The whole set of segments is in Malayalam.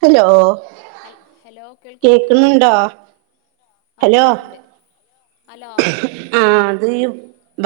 ഹലോ ഹയ് ഹെലോ കേൾക്കുന്നുണ്ടല്ലോ കേക്കുന്നുണ്ടോ ആഹ് ആഹ് കേൾക്ക്ണ്ട് ഹലോ ഹലോ ആഹ് അത് ഈ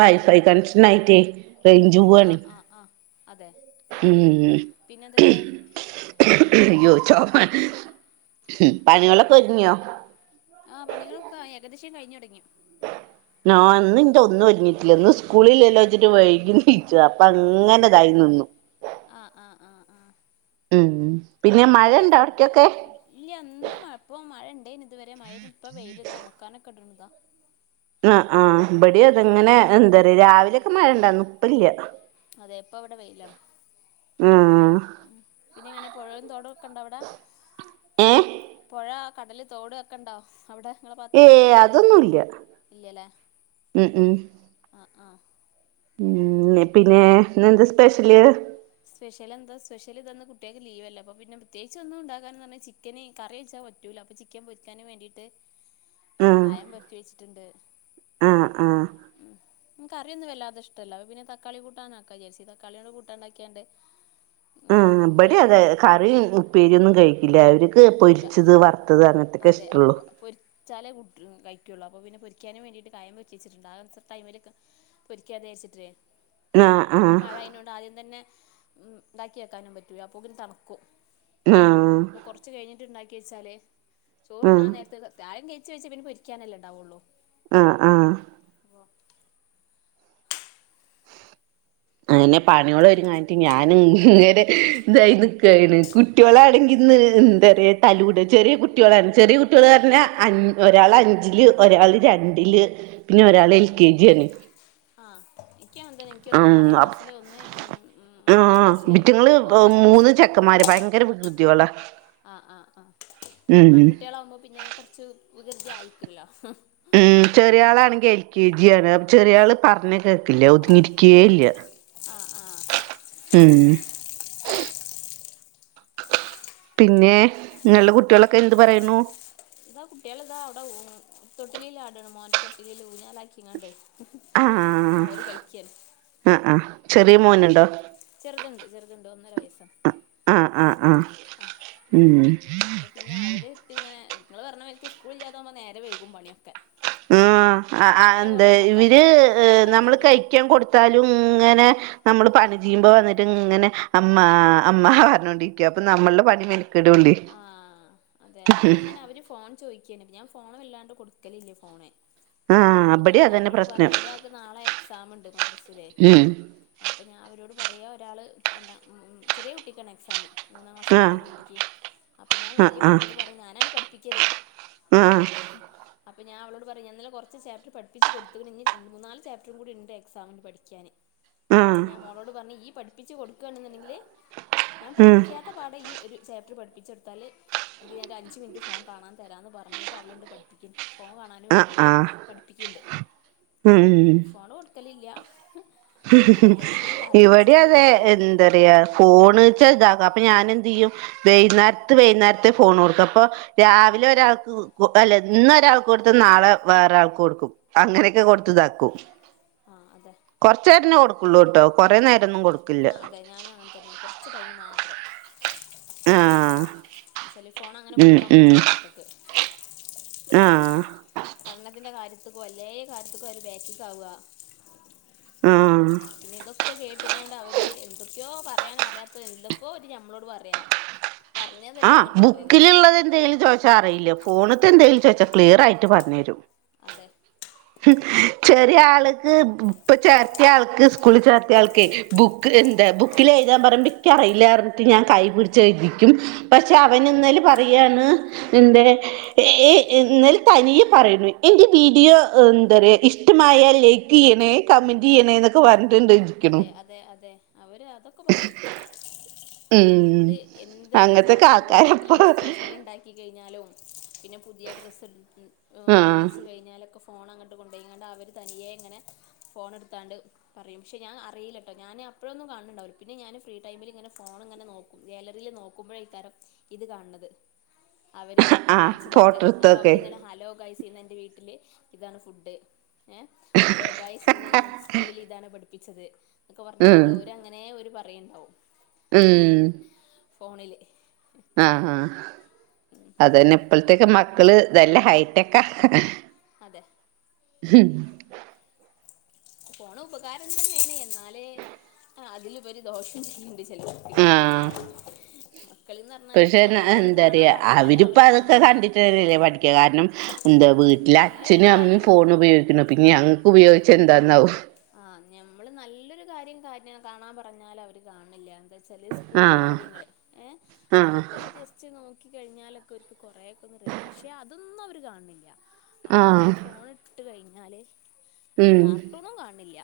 വൈഫൈ കണക്ഷൻ ആയിറ്റേ റെയ്ഞ്ച് ആ പൂവാണ് ആ ആ അതെ ഉം പിന്നെ ഉം എന്തൊക്കെയാ യ്യോ ചൊമ ഹും പണികളൊക്കെ ഒര്ങ്ങ്യോ ആഹ് പണികളൊക്കെ ആഹ് ഏകദേശം കഴിഞ്ഞ് തൊടങ്ങി ന്നാ ആഹ് ന്ന്ഇന്റെ ഒന്നും ഒര്ങ്ങീട്ട്ല്ല ഇന്ന് സ്കൂള്ല്ലല്ലോച്ച്ട്ട് വൈകി നീച്ചു അപ്പ അങ്ങനെ ഇതായി നിന്നു ആഹ് ആഹ് ആഹ് ആഹ് ഉം പിന്നെ മഴെണ്ടൊ അവ്ട്ക്ക്യൊക്കെ ഇല്ല്യ ഇന്ന് മഴ ഇപ്പൊ മഴ ഇണ്ടേയ്ന് ഇത് വെരെ മഴേര്ന്നു ഇപ്പ വെയ്ല്താ ഒണക്കാനൊക്കെ ഇട്ണ്താ ആഹ് ആഹ് ഇബടി അതങ്ങനെ എന്താ പറയാ രാവിലെയൊക്കെ മഴ ഇണ്ടാന്നു ഇപ്പല്ല്യ അതെ ഇപ്പ ഇവടെ വെയ്ലാണ് ഉം പിന്നെ എങ്ങനെ പുഴയും തോടൊ ക്കെണ്ട അവ്ടെ ആ ഏ ഏഹ് പുഴ കടല് തോട് അഹ്ഒക്കെ ഇണ്ടോ അവ്ടെ ഏയ് ഏയ് അതൊന്നുല്ല്യ ഉം ഉം അഹ് ആഹ് ഉം ന്നെ പിന്നെ ഇന്നെന്താ സ്പെഷ്യല് സ്പെഷ്യല് എന്താ സ്പെഷ്യൽ ഇതാ ഇന്ന് കുട്ട്യാക്ക് ലീവെല്ലെ അപ്പ പിന്നെ പ്രത്യേകിച്ച് ഒന്നും ഇണ്ടാക്കാന് ന്നർഞ്ഞ ചി ക്കന് കറി വെച്ചാ പറ്റൂല അപ്പ ചിക്കൻ പൊര്ക്കാനും വേണ്ടിയിട്ട് ! ! ! ! ! ! ! ! ! കായം വര്റ്റി വെച്ചിട്ട്ണ്ട് ആഹ് ആഹ് ഉം മുക്ക്റിയൊന്നും വല്ലാതെ ഇഷ്ടല്ല പിന്നെ തക്കാളി കൂട്ടാനാക്കാ വിജാര്ച്ച് തക്കാളിയോണ്ട് കൂട്ടാണ്ടാ ക്യാണ്ട് ആഹ് ഇവടി അതെ കറി, ഉപ്പേരി ഒന്നും കഴിക്കില്ല അവർക്ക് കഴിക്കൂല പൊരിച്ചത് വറുത്തത് അങ്ങനെ അതെ അപ്പോ പോരി ചെല ഗുഡ് കഴികൊള്ളു അപ്പോ പിന്നെ പൊരിക്കാ വേണ്ടിട്ട് കായം വറ്റിച്ചിട്ടുണ്ട് ആഹ് ടൈമിലോക്കെ പൊരിക്കാതെ ച്ചിട്ടേ ആഹ് ആഹ് ഇപ്പം മഴ അയിനോണ്ട് ആദ്യം തന്നെ ഇതാക്കി വെക്കാനും പറ്റൂല്ല അപോക്കിന് തണുക്കും ഉം കൊറ്ച്ച് കഴിട്ട് ഇണ്ടാക്കി വെച്ചാല് ചോറ് ആഹ് തിന്നാൻ നേരത്ത് തായം കഴിച്ചച്ച് പിന്നെ പൊരിക്കാനെല്ലേ ഇണ്ടാവുള്ളൂ ആഹ് ആഹ് അങ്ങനെ പണിഓള് ഒരുങ്ങാൻ നിട്ട് ഞാ അയിന് ഇങ്ങനെ ഇതായി നിക്കാണ് കുട്ട്യോളാഅടങ്ങി ന്ന് എന്താ റിയാ തലൂട് ചെറിയ കുട്ടികളാണ് ചെറിയ കുട്ട്യാള് പറഞ്ഞാ ഒരാള് അഞ്ചില് ഒരാള് രണ്ടില് പിന്നെ ആഹ് ഒരാള് എൽ ആഹ് കെ ജി ആണ് ആഹ് ആഹ് ഇക്ക വന്ത [unintelligible] ഇക്ക ഒന്ന് ഉം ആറാം അപ് ക്ലാസില് ഒന്ന് മൂന്നാം ആഹ് ക്ലാസില് ഇബിറ്റിങ്ങള് ഒന്ന് ഒന്നര വയസ്സാണ് യുദ്ധി ഓള ആഹ് ആഹ് ആഹ് ആൺകുട്ടികളാകുമ്പോ പിന്നെ കൊറച്ച് വികൃതി ആയിക്കു ല്ലോ ഉം ചെറിയ ആളാണെങ്കിൽ എൽ കെ ജി ആണ് ചെറിയ ആള് പറഞ്ഞ കേക്കില്ല ഒതുങ്ങിരിക്കേ ഇല്ല ആഹ് ആഹ് ഉം പിന്നെ നിങ്ങളെ കുട്ട്യാളൊക്കെ എന്ത് പറയുണു ഇതാ കുട്ട്യാള് ഇതാ അഹുടെ തൊട്ടിലാടാണ് മോന്റെ തൊട്ടിലീല് ഊഞാലാക്കിങ്ങാണ്ട് ആഹ് അവര് കളിക്യാണ് ആഹ് ആഹ് ചെറിയ ആഹ് മോനുണ്ടോ ചെറ്ത്ണ്ട് ചെറുത്ണ്ട് ഒന്നര വയസാ. ആഹ് ആഹ് ആഹ് ഉം. അപ്പൊ പിന്നെ അവര് ഇങ്ങനെ നിങ്ങള് പറഞ്ഞ മാരിക്ക് സ്കൂള് ഇല്ലാതാവുമ്പം നേരം വൈകും പണിയൊക്കെ. ഉം അവരെ എന്താ കൊറേ ഇവര് നോക്കാണ്ടാവും അവരെ നമ്മള് കാര്യങ്ങള് കഴിക്യാൻ കൊടുത്താലും ഇങ്ങനെ നമ്മള് പണി ചെയ്യുമ്പോ വന്നിട്ട് ഇങ്ങനെ അമ്മ അമ്മ പറഞ്ഞോണ്ടിരിക്കും. അപ്പൊ നമ്മളുടെ പണി മെനക്കെടുള്ളേ ആഹ് അതെ അപ്പ ഞാൻ ഇങ്ങനെ അവര് ഫോൺ ചോയിക്കെണ് ഞാൻ ഫോൺ വല്ലാണ്ട് കൊടുക്കലില്ലേ ഫോണ്. ആഹ് അപ്പൊ ഇബടിം ഞാൻ അതന്നെ അവരോട് പ്രശ്നം പറയും ഒരാൾക്ക് നാളെ എക്സാം ഉണ്ട് മദ്രസയില്. ഉം അപ്പം ഞാൻ അവരോട് പറയ ഒരാള് രണ്ടാ ചെറിയ കുട്ടിക്കാണ് എക്സാം. മൂന്നാം ക്ലാസ് ആഹ് പഠിക്കണകുട്ടിക്ക് അപ്പൊ ഞാൻ ആഹ് വലിയ മോളോട് പറയുംഞാനാണ് പഠിപ്പിക്കല് ഉം [inaudible] അപ്പ ഞാൻ അവളോട് പറയും ഞാൻ ഇന്നലെ കുറച്ച് ചാപ്പ്റ്റർ പഠിപ്പിച്ച് കൊടുത്ത്ക്ക്ണ്. ഇഞ്ഞ് രണ്ട് മൂന്നാല് ചപ്റ്ററും കൂടി ഉണ്ട് എക്സാമിന് പഠിക്യാന്. അപ്പ ആഹ് ഞാൻ മോളോട് പറന് ഇയ് പഠിപ്പിച്ച് കൊടുക്കാണ് ണ്ടെങ്കില് ഞാൻ ഉം പഠിപ്പിക്കാത്ത പാഠം ഇയ് ഒരു ചാപ്റ്റർ പഠിപ്പിച്ചെട്ത്താല് എങ്കിൽ ഞാൻ ഒരു അഞ്ച് മിനിറ്റ് ഫോൺ കാണാൻ തരാന്ന് പറഞ്ഞിട്ട് അവളുണ്ട് പഠിപ്പിക്കുന്ന്. ഫോൺ കാണാൻ വേണ്ടിട്ട് പഠിപ്പിക്കിണ്ട്. ഉം ഉം ഉം ഫോണ് കൊടുക്കലില്ല. ഇങ്ങനെയൊക്കെ എന്തെങ്കിലും കാരണം ഇവടി വെച്ച്ങ്ങാണ്ട് അതെ എൻ കൊടുക്കലുള്ളൂ എന്ത പറയാ ഫോൺചോയ്ച്ച ഇതാക്കാം അപ്പൊ ഞാൻ എന്ത് ചെയ്യും വൈകുന്നേരത്ത് വൈകുന്നേരത്തെ ഫോൺ കൊടുക്ക അപ്പൊ രാവിലെ ഒരാൾക്ക് അല്ല ഇന്ന് ഒരാൾക്ക് കൊടുത്ത് നാളെ വേറെരാൾക്ക് കൊടുക്കും അങ്ങനെയൊക്കെ കൊടുത്തു ഇതാക്കും ആഹ് അതെ ചേട്ടനെ കൊടുക്കുള്ളൂ കേട്ടോ കുറെ നേരം ഒന്നു കൊടുക്കൂ ഞാ അതെ ഞാനും അങ്ങനെ തന്നെയാണ് കുറച്ച് ടൈമ് മാത്രം ആഹ് സെൽ ഫോൺ അങ്ങനെ ഉം കൊടുക്കാൻ ഉം പറ്റൂല മക്കൾക്ക് ആഹ് പഠനത്തിന്റെ കാര്യത്തിക്കോ അല്ലേ കാര്യത്തക്കോ അവര് ബേക്കിക്ക് ആവുക ആഹ് പിന്നെ ഇതൊക്കെ കേ ട്ടുങ്ങാണ്ട് അവര് എന്തൊക്കെയോ പറയാൻ അറിയാത്ത എന്തൊക്കോ അവര് നമ്മളോട് പറയാ പറഞ്ഞതല്ല ആഹ് ഇങ്ങട്ട് പറയല് ബുക്കിലുള്ളത് എന്തെങ്കിലും ചോദിച്ചാ അറിയില്ല ഫോണത്തെ ആ എന്തേങ്കിലും ചോദിച്ച ക്ലിയറായിട്ട് പറഞ്ഞു തരും അതെ ചെറിയ ആൾക്ക് ഇപ്പൊ ചേർത്ത ആൾക്ക് സ്കൂളിൽ ചേർത്ത ആൾക്ക് ബുക്ക് എന്താ ബുക്കിൽ എഴുതാൻ പറയുമ്പോ എനിക്ക് അറിയില്ല ഞാൻ കൈ പിടിച്ച് എഴുതിക്കും പക്ഷെ അവൻ ഇന്നേല് പറയുവാണ് എന്തേ ഏ എന്നാൽ തനിയെ പറയുന്നു എന്റെ വീഡിയോ എന്താ ഇഷ്ടമായ ലൈക്ക് ക്ക് ചെയ്യണേ കമന്റ് ചെയ്യണേ എന്നൊക്കെ പറഞ്ഞിട്ട് ഇരിക്കണു അതെ അതെ അതെ അവര് അതൊക്കെ പറയും ഉം എന്ത് എന്ത് അങ്ങനത്തൊക്കെ സാധനം ഇവിടെ ആൾക്കാരപ്പ വീട്ടില് സ്പെഷ്യല് ഉണ്ടാക്കി കഴിഞ്ഞാലും പിന്നെ പുതിയ ഡ്രസ് ആ വാങ്ങിച്ച് കഴിഞ്ഞാലും ഫോൺ അങ്ങോട്ട് കൊണ്ടുപോയിണ്ട് അവർ തനിയെ ഇങ്ങനെ ഫോൺ എടുത്തങ്ങാണ്ട് പറയും. പക്ഷേ ഞാൻ അറിയില്ലട്ടോ ഞാൻ അപ്പഴൊന്നു കാണലുണ്ടാവില്ല പിന്നെ ഞാൻ ഫ്രീ ടൈമിലിങ്ങനെ ഫോൺ ഇങ്ങനെ നോക്കും ഗാലറിയിൽ നോക്കുമ്പോഴായിരിക്കും ഇത് കാണുന്നത് അവര് ആ കാണിച്ചതൊക്കെ ഫോട്ടോ അപ്പൊ എടുത്തൊക്കെ അവരിങ്ങനെ ഹലോ ഗൈസ് ഇന്ന് എന്റെ വീട്ടില് ഇതാണ് ഫുഡ് ഏ ഹലോ ഗയ്സ് ഇന്ന് ഞങ്ങൾ സ്കൂളിൽ ഇതാണ് പഠിപ്പിച്ചത് എന്നക്കെ ഉം പറഞ്ഞകാണ്ട് ഓര അങ്ങനെ അവര് പറയുണ്ടാവും ഉം ഫോണില് ആഹ് ആഹ് ഉം അത് തന്നെ ഇപ്പഴത്തേക്ക മക്കള് നല്ല ഹൈടെക്കാ അതെ ഹും ഫോൺ ഉപകാരം തന്നെയാണ് എന്നാലേ അതിലുപരി ദോഷം ചെയ്യും [inaudible] ആഹ് ഏഹ് പക്ഷെ എന്താ പറയാ അവരിപ്പ അവര് അതൊക്കെ കാണില്ല കണ്ടിട്ട് അല്ലേ പഠി ക്ക കാരണം എന്താ വീട്ടിലെ നല്ലൊരു അച്ഛന് അമ്മയും കാര്യം ഫോൺ ഉപയോഗിക്കുന്നു പിന്നെ ഞങ്ങക്ക് ഉപയോഗിച്ച എന്താന്നാവും ആഹ് ഞമ്മള് നല്ലൊരു കാര്യം കാണാൻ പറഞ്ഞാൽ അവര് കാണില്ല എന്താ വെച്ചാല് സ്കൂൾത്തെ ആഹ് കാര്യങ്ങള് ഏ ആഹ് അതൊക്കെ ഒന്ന് ജസ് കുറച് നോകി കഴിഞ്ഞാലൊക്കെ അവർക്ക് കൊ റെക്കൊന്നുംറെഡി പക്ഷെ അതൊന്നും അവര് കാണില്ല അവര് ആഹ് ഫോണ് ഇട്ട കഴിഞ്ഞാല് വല്ലാ ഉം കാർട്ടൂണും കാണിണില്ല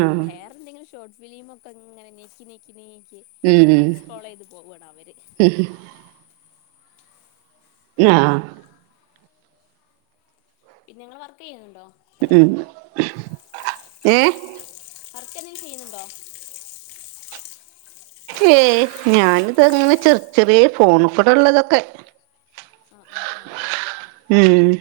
ആഹ് വേറെന്തെങ്കിലു ഷോർട്ട് ഫിലിമൊക്കെങ്ങനെ നെക്കി നെ ക്കി നീക്കി ഉം അത് ഫോളോ ചെയ്ത് പോകാണ് അവര്. അ ആഹ്. പിന്നെ ഇങ്ങള് വർക്കെയ്യുന്നുണ്ടോ. ഉം ഏഹ്. വർക്കെന്തെങ്കി ചെയ്യുന്നുണ്ടോ. ഏയ് ഞാനിതങ്ങനെ ചെറിയ ചെറിയ ഫോണ്കൂടെള്ളതൊക്കെ. ആഹ് ആഹ് ആഹ്. ഉം.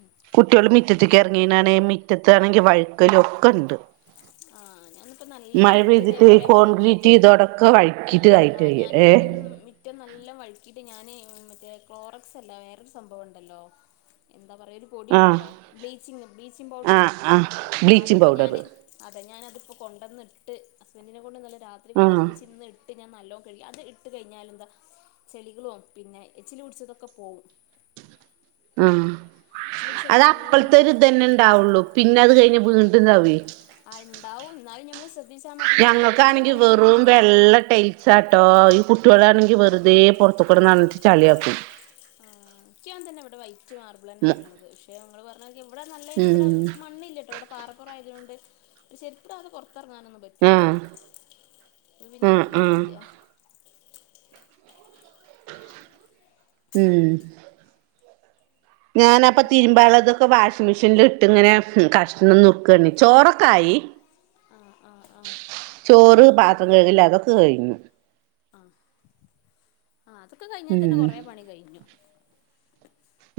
ഉം. കുട്ട്യള് മിറ്റത്തിക്ക് എർങ്ങിയനാണെ മിറ്റത്താണെങ്കി വഴുക്കലു ഒക്കണ്ട്. ആഹ് ഞാന്ന്. ഇപ്പം നല്ല പെയ്തിട്ട് മിറ്റതേപോലെ കോൺക്രീറ്റ് വഴുക്കിയിട്ട് ഇതോടൊക്കെ വഴുക്കിട്ട് ആയിട്ട് ആഹ് ഏ ഞാനിപ്പം മി റ്റം നല്ല വഴിക്കിയിട്ട് ഞാന് മറ്റേ ക്ലോറക്സ് അല്ല വേറൊരു സംഭവംണ്ടല്ലോ. എന്താ പറയ ഒരു ആഹ് പൊടിണ്ടല്ലോ ബ്ലീച്ചിങ് ബ്ലീച്ചിങ് പൗഡറ് ആഹ് ആഹ് ബ്ലീച്ചിങ് അത്പ്പ പൗഡർ ഞാന്. അത ഞാനത്പ്പൊ കൊണ്ടന്ന്ട്ട് ഹസ്ബൻഡിനെ കൊണ്ട് ഇന്നലെ രാത്രി ആഹ് കൊണ്ടര്പ്പിച്ച് ഇന്ന് ട്ട് ഞാൻ നല്ലോം കഴുകി അത് ഇട്ട് കഴിഞ്ഞാൽ എന്താ ചെളികളും പിന്നെ എച്ചില് പിടിച്ചതൊക്കെ പോവും. ആഹ് എച്ചില് പിടിച്ചത് അത് നല്ലോം പോവും അപ്പൾത്തൊരുതന്നെ ഇണ്ടാവുള്ളു പിന്നെ അത് കഴിഞ് വീണ്ടും ഇതാവൊയ്. ആഹ് ഇണ്ടാവും എന്നാലും നമ്മള് ശ്ര ഞങ്ങക്കാണെങ്കി വെറും വെള്ള ടൈൽ. സാട്ടോ ഈ കുട്ട്യോളാണെങ്കി വെറുതെ പൊറത്ത് കൂടെനടന്ന്ട്ട് ചളിയാക്കും. ആഹ് ഇക്ക്യു അങ്ങൻതന്നെ ഇവിടെ വൈറ്റ് മാർബിളെന്നെണ് യ ഇള്ളത്. എ ഇങ്ങള് പറഞ്ഞ [unintelligible] ഇവിടെ നല്ലയിന് ഇവിടെ ഉം മണ്ണില്ലട്ടോ ഇവടെ. പാറക്കുറായതുകൊണ്ട് ചെരിപ്പ്ടാതെ പൊറത്തെർങ്ങാനൊന്നും പ റ്റൂല ആഹ് അ പിന്നെ ആഹ് വല്ല്യത് ആഹ് ഇല്ല. ഉം ഞാനപ്പ പിന്നെ തിരുമ്പാള്ളത്. ക്കെ വാഷിംഗ് മെഷീനില്ട്ട്ങ്ങനെ കഷ്ണം നുർക്കണ് ചോറൊക്കായി. ആഹ് ആഹ് ആഹ്. ചോറ് പാത്രം കഴുകല് അതൊക്കെ കഴിഞ്ഞു. ആഹ് ആ അതൊക്കെ കയിഞ്ഞാ തന്നെ ഉം കൊറെ പണി കഴിഞ്ഞു.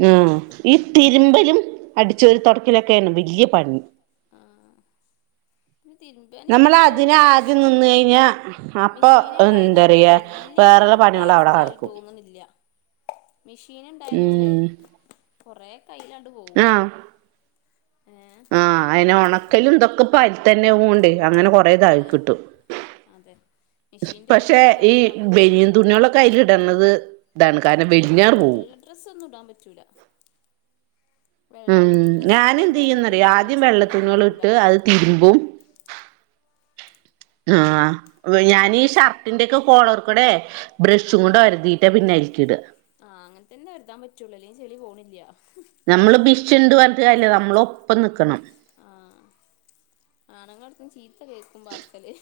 ഉം ഈ തിരുമ്പലും അടിച്ചൊരി തൊടക്കലൊക്കെണ് വല്ല്യ പണി. ആഹ്. പിന്നെ ! ! തിരുമ്പാനിപ്പം എനിക്ക് നമ്മളതിന് തോന്നുന്നുണ്ട് ആദ്യം മെഷീൻ നിന്ന് കയിഞ്ഞാ അപ്പൊ എന്തറയാ. വല്ല്യൊരു ടാസ്കായി തോന്നുന്നില്ല. മെഷീന്ണ്ടായതതോണ്ടേ ഉം കൊറേക്കെ അയ്ലാണ്ട് പോവും. ആഹ് ഏഹ്. ആഹ് അയ്ന് ഒണക്കലും ഇതൊക്കപ്പയ്തന്നെ ഓണ്ട് അങ്ങനെ കൊ [unintelligible] ആയി അതെ കിട്ടും അതെ സ് മെഷീന്റെ പക്ഷെ ഉപകാരംന്ന് ഈ പറഞ്ഞാൽ ഞമ്മക്ക് ബനിയൻ തുണികളൊ ക്കെ അയിലിടണത് ഇതാണ് കാരണം വെലിഞ്ഞങ്ങട് പോവും. ഡ്രസ്സൊന്നു ഇടാൻ പറ്റൂല. ഉം വൈറ്റ് ഡ്രസ്സ് ഇട്ട് കഴിഞ്ഞാൽ അത് ഞാനെന്തെയ്യുന്നറിയാ നല്ലോണം ആദ്യം ചെളിയൊന്നും പോവൂല വെള്ളത്തുണികളിട്ട് അത് തിരുമ്പും. ആഹ് വ ഞാനീ അങ്ങനെ ചെ ഷർട്ടിന്റൊക്കെ കോളർ കൂടെ ബ്രഷും കൊണ്ട് ഒരതീ ട്ടാ പിന്നെ അയിലിക്കിടാ. ആഹ് അങ്ങൻത്തന്നെ ഒര്താൻ പറ്റുള്ളൂ അല്ലെങ്കി ചെളി പോണില്ല. നമ്മള് ഭീഷുണ്ട് പറഞ്ഞിട്ട് കാര്യല്ല നമ്മളൊപ്പം നിക്കണം ആഹ് ആണുങ്ങളെടുത്ത് ചീത്ത കേക്കും പാർസല്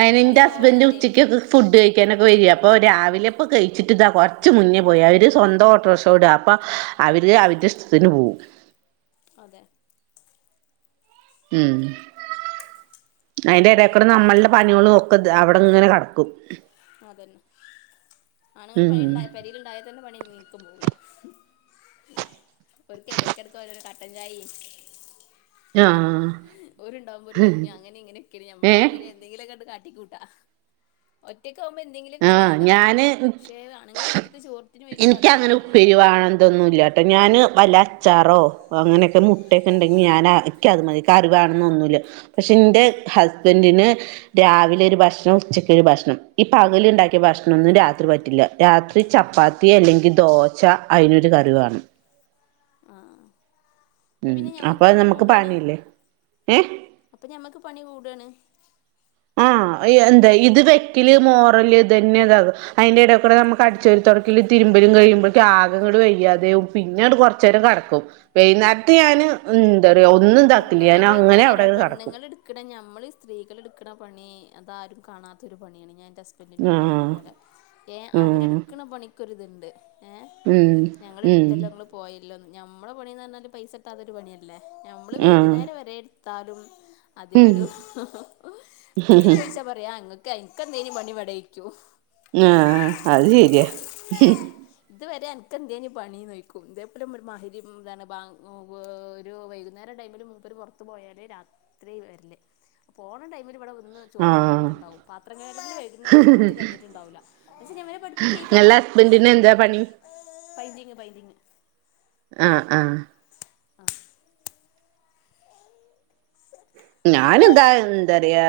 അയിന് ചളി എന്റെ ഹസ്ബൻന്റ് പോവാഞ്ഞാലേ ഉച്ചക്കൊക്കെ ഫുഡ് കഴിക്കാനൊക്കെ വരെ അപ്പൊ രാവിലെപ്പോ കഴിച്ചിട്ട്താ കൊറച്ച് മുന്നേ പോയി അവര് സ്വന്തം ഓട്ടർഷോടാ അപ്പൊ അവര് അവരെ ഇഷ്ട്ടത്തിന് പോവും അതെ ഉം അതിന്റെ എടെക്കൂടെ നമ്മളുടെ പണികളും ഒക്കെ അവിടെ ഇങ്ങനെ കെടക്കും അതന്നെ ആണുങ്ങള് പണി ഉം ഉണ്ടായതെനെ പേരിൽ ഉണ്ടായത്തന്നെ പണി നീ പോവൂല ഓര്ക്ക് ഇടക്കിടക്ക് ഓരോരോ കട്ടൻചായേം ആഹ് ഒരുണ്ടാവുമ്പോൾ ഒരു കഞ്ഞി അങ്ങനെ ഇങ്ങനെയൊക്കെണ് നമ്മളാവുമ്പ ഏഹ് പിന്നെ എന്തെങ്കിലുമൊക്കെ കാട്ടിക്കൂട്ടാ ഒറ്റക്കാവുമ്പോ എന്തെങ്കിലുമൊക്കെ ആഹ് ചെയ്താ ഞാന് പക്ഷെ ആണുങ്ങൾ വീട്ടിക്ക് ചോറത്തിന് വരുമ്പോ എനിക്കങ്ങനെ അതേപോലെല്ലല്ലോ ഉപ്പേരിവാണം ഇതൊന്നുല്ല ട്ടെ ഞാൻ വല്ല അച്ചാറോ അങ്ങനെയൊക്കെ മുട്ടയൊക്കെ ഇണ്ടെങ്കി ഞാൻ ഇക്കത് മതി കറിവാണെന്നേ ഒന്നുമില്ല പക്ഷെ എന്റെ ഹസ്ബന്റ് ന് രാവിലെ ഒരു ഭക്ഷണം ഉച്ചക്കൊരു ഭക്ഷണം പകലുണ്ടാക്കിയ ഭക്ഷണൊന്നും രാത്രി പറ്റില്ല രാത്രി ചപ്പാത്തി അല്ലെങ്കിൽ ദോശ അതിനൊരു കറി വേണം ആഹ് അപ്പൊ ഉം പിന്നെ ഞമ്മക്ക് അപ്പൊ പണി നമുക്ക് കൂടാണ് പണിയില്ലേ ഏഹ് അപ്പൊ ഞമ്മക്ക് പണി കൂടാണ് ആഹ് എന്താ ഇത് വെക്കല് മോറല് ഇതെന്നെ അതാ അയിന്റെ ഇടേക്കൂടെ നമുക്ക് അടിച്ചാരി തൊടക്കല് തിരുമ്പല് കഴിയുമ്പോഴേത്തേക്ക് ആകെങ്ങട്ട് വയ്യാതാവും പിന്നെണ്ട് കൊറച്ചേരം കെടക്കും വൈകുന്നേരത്ത് ആ ഞാന് എന്താ പറയാ ഒന്നും താ എന്നാലും എന്താന്നറയാ പെണ്ണുങ്ങൾ എടുക്കണ ഞമ്മൾ ഈ സ്ത്രീകൾ എടുക്കണ പണി അതാരും കാണത്തൊരു പണിയാണ് ഞാനെന്റെ ഹസ് ഹസ്ബന്റിനോട് പറഞ്ഞ ആഹ് പോലെ ഏഹ് ഉം അവരെടുക്കണ പണിക്കൊരിത്ണ്ട് ഏഹ് ഉം ഉം ഞങ്ങളെടുത്തല്ലോ ഞങ്ങൾ പോയല്ലോ ഞമ്മളെ പണിന്ന് പറഞ്ഞാല് പൈസ കിട്ടാത്തൊരു പണിയല്ലേ ഞമ്മൾ ആഹ് വൈകുന്നേരം വരെ എടുത്താലും ഉം അതിനൊരു പിന്നെ ചോയിച്ചാ പറയും നിങ്ങക്ക് ഇൻക്കാ ഇൻക്കെന്തെനി പണി ഇവടെ ചോയ്ക്കും ആഹ് അത് ശരിയാ ഇതുവരെ അനക്കെന്തേനീ പണിന്നോയ്ക്കും ഇതേപോലെ ഒരു മകരീം എന്താണ് ബാങ്ക് ഒരു വൈക വൈന്നേര ടൈമില് മുപ്പര് പുറത്ത് പോയാല് രാത്രി വരില്ലേ പോകണ ടൈമിൽ ഇവിടെ ഒന്ന് ചോറ് ആഹ് വളമ്പിട്ടുണ്ടാവും പാത്ര കഴുകലൊന്നും സമയത്ത് കഴിഞ്ഞിട്ടുണ്ടാവില്ല എന്താച്ച ഇവലെ ഇങ്ങളെ പഠിപ്പിക്കേക്കാരം ഹസ്ബന്റിന് എന്താ പണി പൈന്റിംഗ് പൈന്റിംഗ് ആഹ് ആഹ് ആഹ് [inaudible] ഞാനെന്താ എന്താറയാ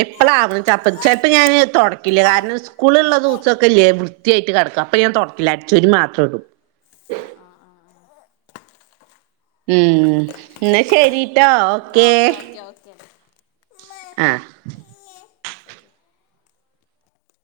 എപ്പളാ ചെപ്പ ചെലപ്പം ഞാന് തൊടക്കില്ല കാരണം സ്കൂളുള്ള ദിവസൊക്കെല്ലേ വൃത്തിയായിട്ട് കെടക്കും അപ്പ ഞാൻ തൊടക്കില്ല അടിച്ചാരി മാത്രം ഇടും ആ ആ ആ ആഹ് ഉം അതെന്നെ എന്നാ ശരിട്ടോ എന്നാ ഓക്കേ ഓക്കെ ഓക്കെ ഓക്കെ ആഹ് അപ്പൊ ഓക്കെ